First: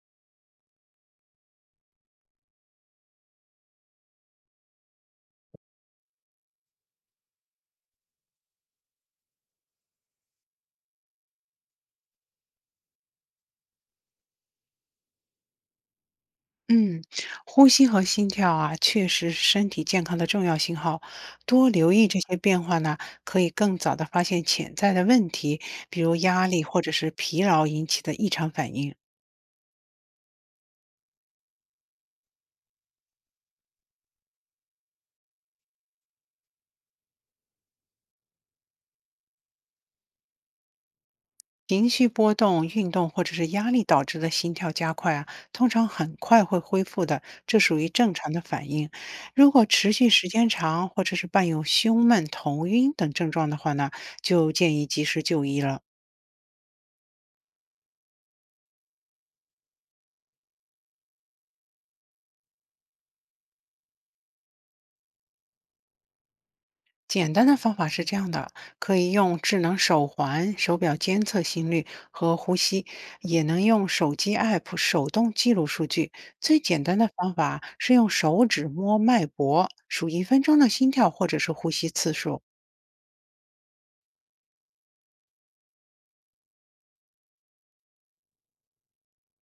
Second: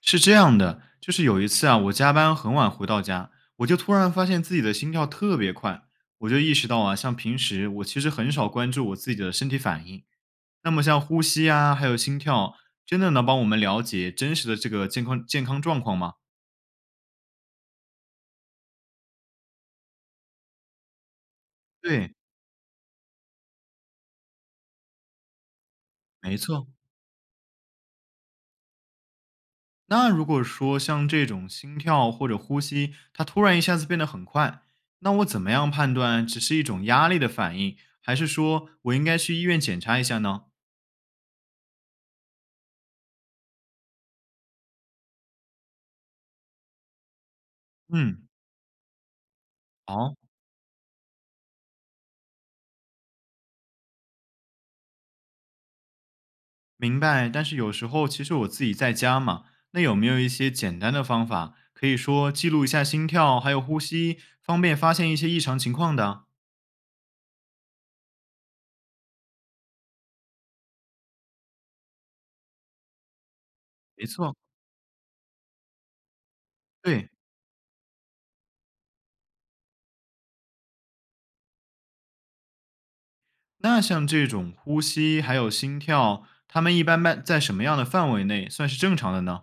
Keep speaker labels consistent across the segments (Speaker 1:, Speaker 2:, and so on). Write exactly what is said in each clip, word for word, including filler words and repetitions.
Speaker 1: 是这样的，就是有一次啊，我加班很晚回到家，我就突然发现自己的心跳特别快，我就意识到啊，像平时我其实很少关注我自己的身体反应，那么像呼吸啊，还有心跳，真的能帮我们了解真实的这个健康健康状况吗？
Speaker 2: 嗯，呼吸和心跳啊，确实是身体健康的重要信号。多留意
Speaker 1: 对，
Speaker 2: 这些变化呢，可以更早的发现潜在的问题，比如
Speaker 1: 没
Speaker 2: 压力
Speaker 1: 错。
Speaker 2: 或者是疲劳引起的异常反应。
Speaker 1: 那如果说像这种心跳或者呼吸，它突然一下子变得很快，那我怎么样判断只是一种压力的反应，还是说我应该去医院检查一下呢？
Speaker 2: 情绪波动、运动或者是压力导致的心跳加快啊，通常很快会恢复的，这属于正
Speaker 1: 嗯，
Speaker 2: 常的反应。如果持续
Speaker 1: 好、
Speaker 2: 时间长，或者是伴有胸闷、头晕等症状的话呢，就建议及时就医了。
Speaker 1: 明白，但是有时候其实我自己在家嘛，那有没有一些简单的方法，可以说记录一下心跳还有呼吸，方便发现一些异常情况的啊？
Speaker 2: 简单的方法是这样的，可以用智能手环、手表监测心率和呼吸，也能用
Speaker 1: 没
Speaker 2: 手机
Speaker 1: 错，
Speaker 2: app 手动记录数据。最简单的
Speaker 1: 对。
Speaker 2: 方法是用手指摸脉搏，数一分钟的心跳或者是呼吸次数。
Speaker 1: 那像这种呼吸还有心跳，他们一般般在什么样的范围内算是正常的呢？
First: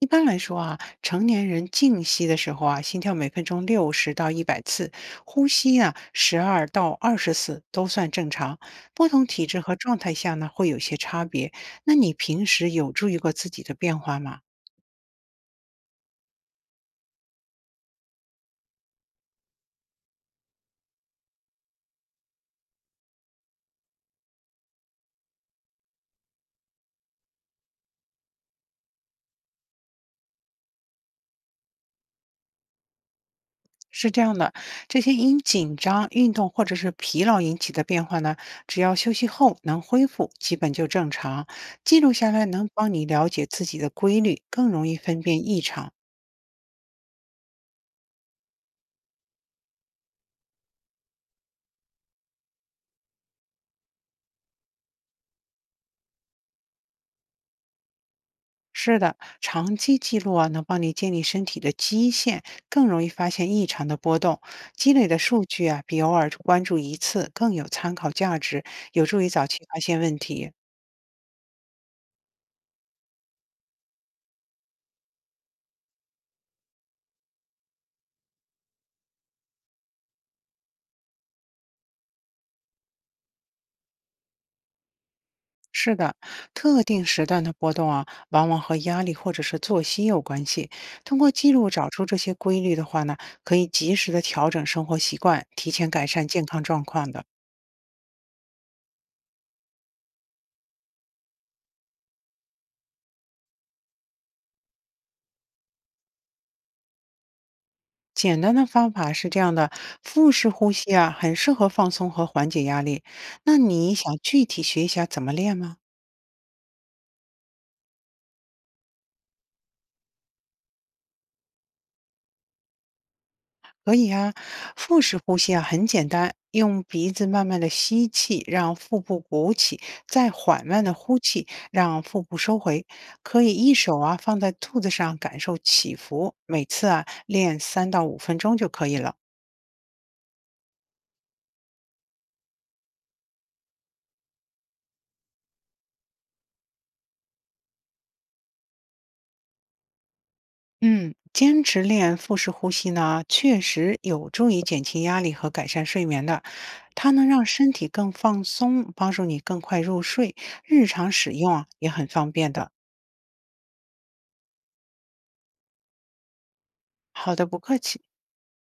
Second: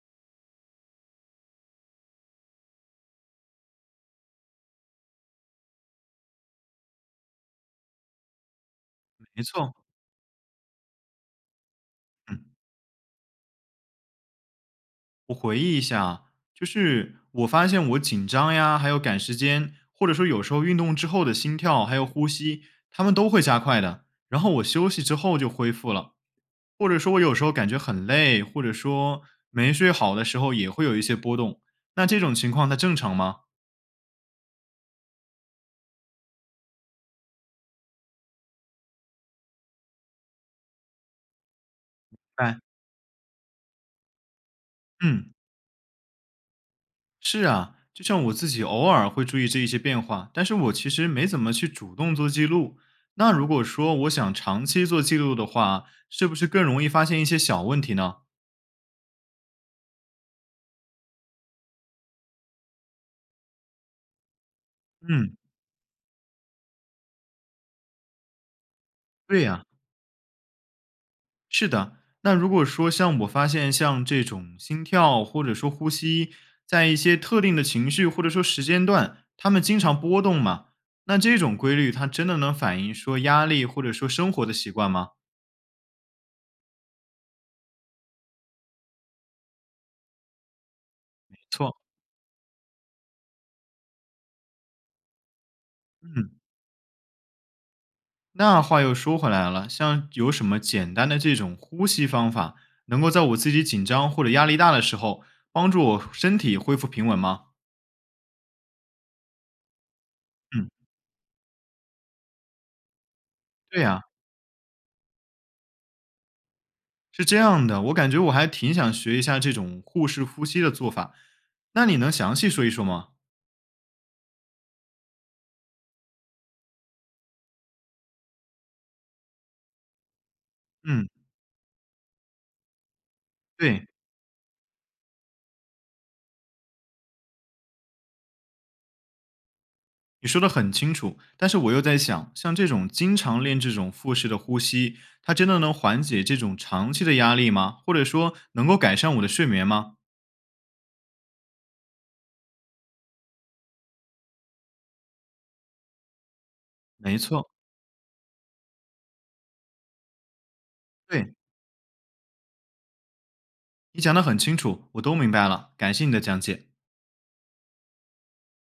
Speaker 2: 一般来说啊，成年人静息的时候啊，心跳每分钟六十到一百次，呼吸啊十二到二十次都算正常。不同
Speaker 1: 没
Speaker 2: 体质和
Speaker 1: 错，
Speaker 2: 状态下呢，会有些差别。那你平
Speaker 1: 嗯。
Speaker 2: 时有注意过自己的变化吗？
Speaker 1: 我回忆一下，就是我发现我紧张呀，还有赶时间，或者说有时候运动之后的心跳还有呼吸，他们都会加快的。然后我休息之后就恢复了，或者说我有时候感觉很累，或者说没睡好的时候也会有一些波动。那这种情况它正常吗？
Speaker 2: 是这样的，这些因紧张、运动或者是疲劳引起的变化呢，只要休息后能恢复，基本就正常。记录下来
Speaker 1: 哎，
Speaker 2: 能帮你了解自己的规律，更容易分
Speaker 1: 嗯。
Speaker 2: 辨异常。
Speaker 1: 是啊，就像我自己偶尔会注意这一些变化，但是我其实没怎么去主动做记录。那如果说我想长期做记录的话，是不是更容易发现一些小问题呢？
Speaker 2: 是的，长期记录啊，能帮你建立身体的基线，更容易发现异常的波动。积累的
Speaker 1: 嗯，
Speaker 2: 数据啊，比偶尔关注一次更有参考价值，有助于
Speaker 1: 对
Speaker 2: 早期
Speaker 1: 呀，
Speaker 2: 发现问题。
Speaker 1: 是的。那如果说像我发现像这种心跳或者说呼吸，在一些特定的情绪或者说时间段，他们经常波动嘛，那这种规律它真的能反映说压力或者说生活的习惯吗？
Speaker 2: 是的，特定时段的波动啊，往往和压力或者是作息有关系。通过记录
Speaker 1: 错，
Speaker 2: 找出这些规律的话呢，可以及时的调整生活习惯，提前改善
Speaker 1: 嗯。
Speaker 2: 健康状况的。
Speaker 1: 那话又说回来了，像有什么简单的这种呼吸方法，能够在我自己紧张或者压力大的时候，帮助我身体恢复平稳吗？
Speaker 2: 简单的方法是这样的，腹式
Speaker 1: 嗯，
Speaker 2: 呼吸啊，很适合放松和缓解压力。那
Speaker 1: 对
Speaker 2: 你
Speaker 1: 呀，
Speaker 2: 想具体学一下怎么练吗？
Speaker 1: 是这样的，我感觉我还挺想学一下这种腹式呼吸的做法，那你能详细说一说吗？
Speaker 2: 可以啊，腹式呼吸啊，很简单，用鼻子慢慢的吸气，让腹部鼓起，再缓慢的
Speaker 1: 嗯，
Speaker 2: 呼气，让腹部收回。可以一
Speaker 1: 对，
Speaker 2: 手啊放在肚子上，感受起伏。每次啊练三到五分钟就可以了。
Speaker 1: 你说的很清楚，但是我又在想，像这种经常练这种腹式的呼吸，它真的能缓解这种长期的压力吗？或者说能够改善我的睡眠吗？
Speaker 2: 嗯，坚持练腹式呼吸呢，确实有助于减轻压力和改善睡眠的。它
Speaker 1: 没
Speaker 2: 能让
Speaker 1: 错，
Speaker 2: 身体更放松，帮助你更快入睡，日常使
Speaker 1: 对，
Speaker 2: 用啊也很方便的。
Speaker 1: 你讲的很清楚，我都明白了，感谢你的讲解。
Speaker 2: 好的，不客气。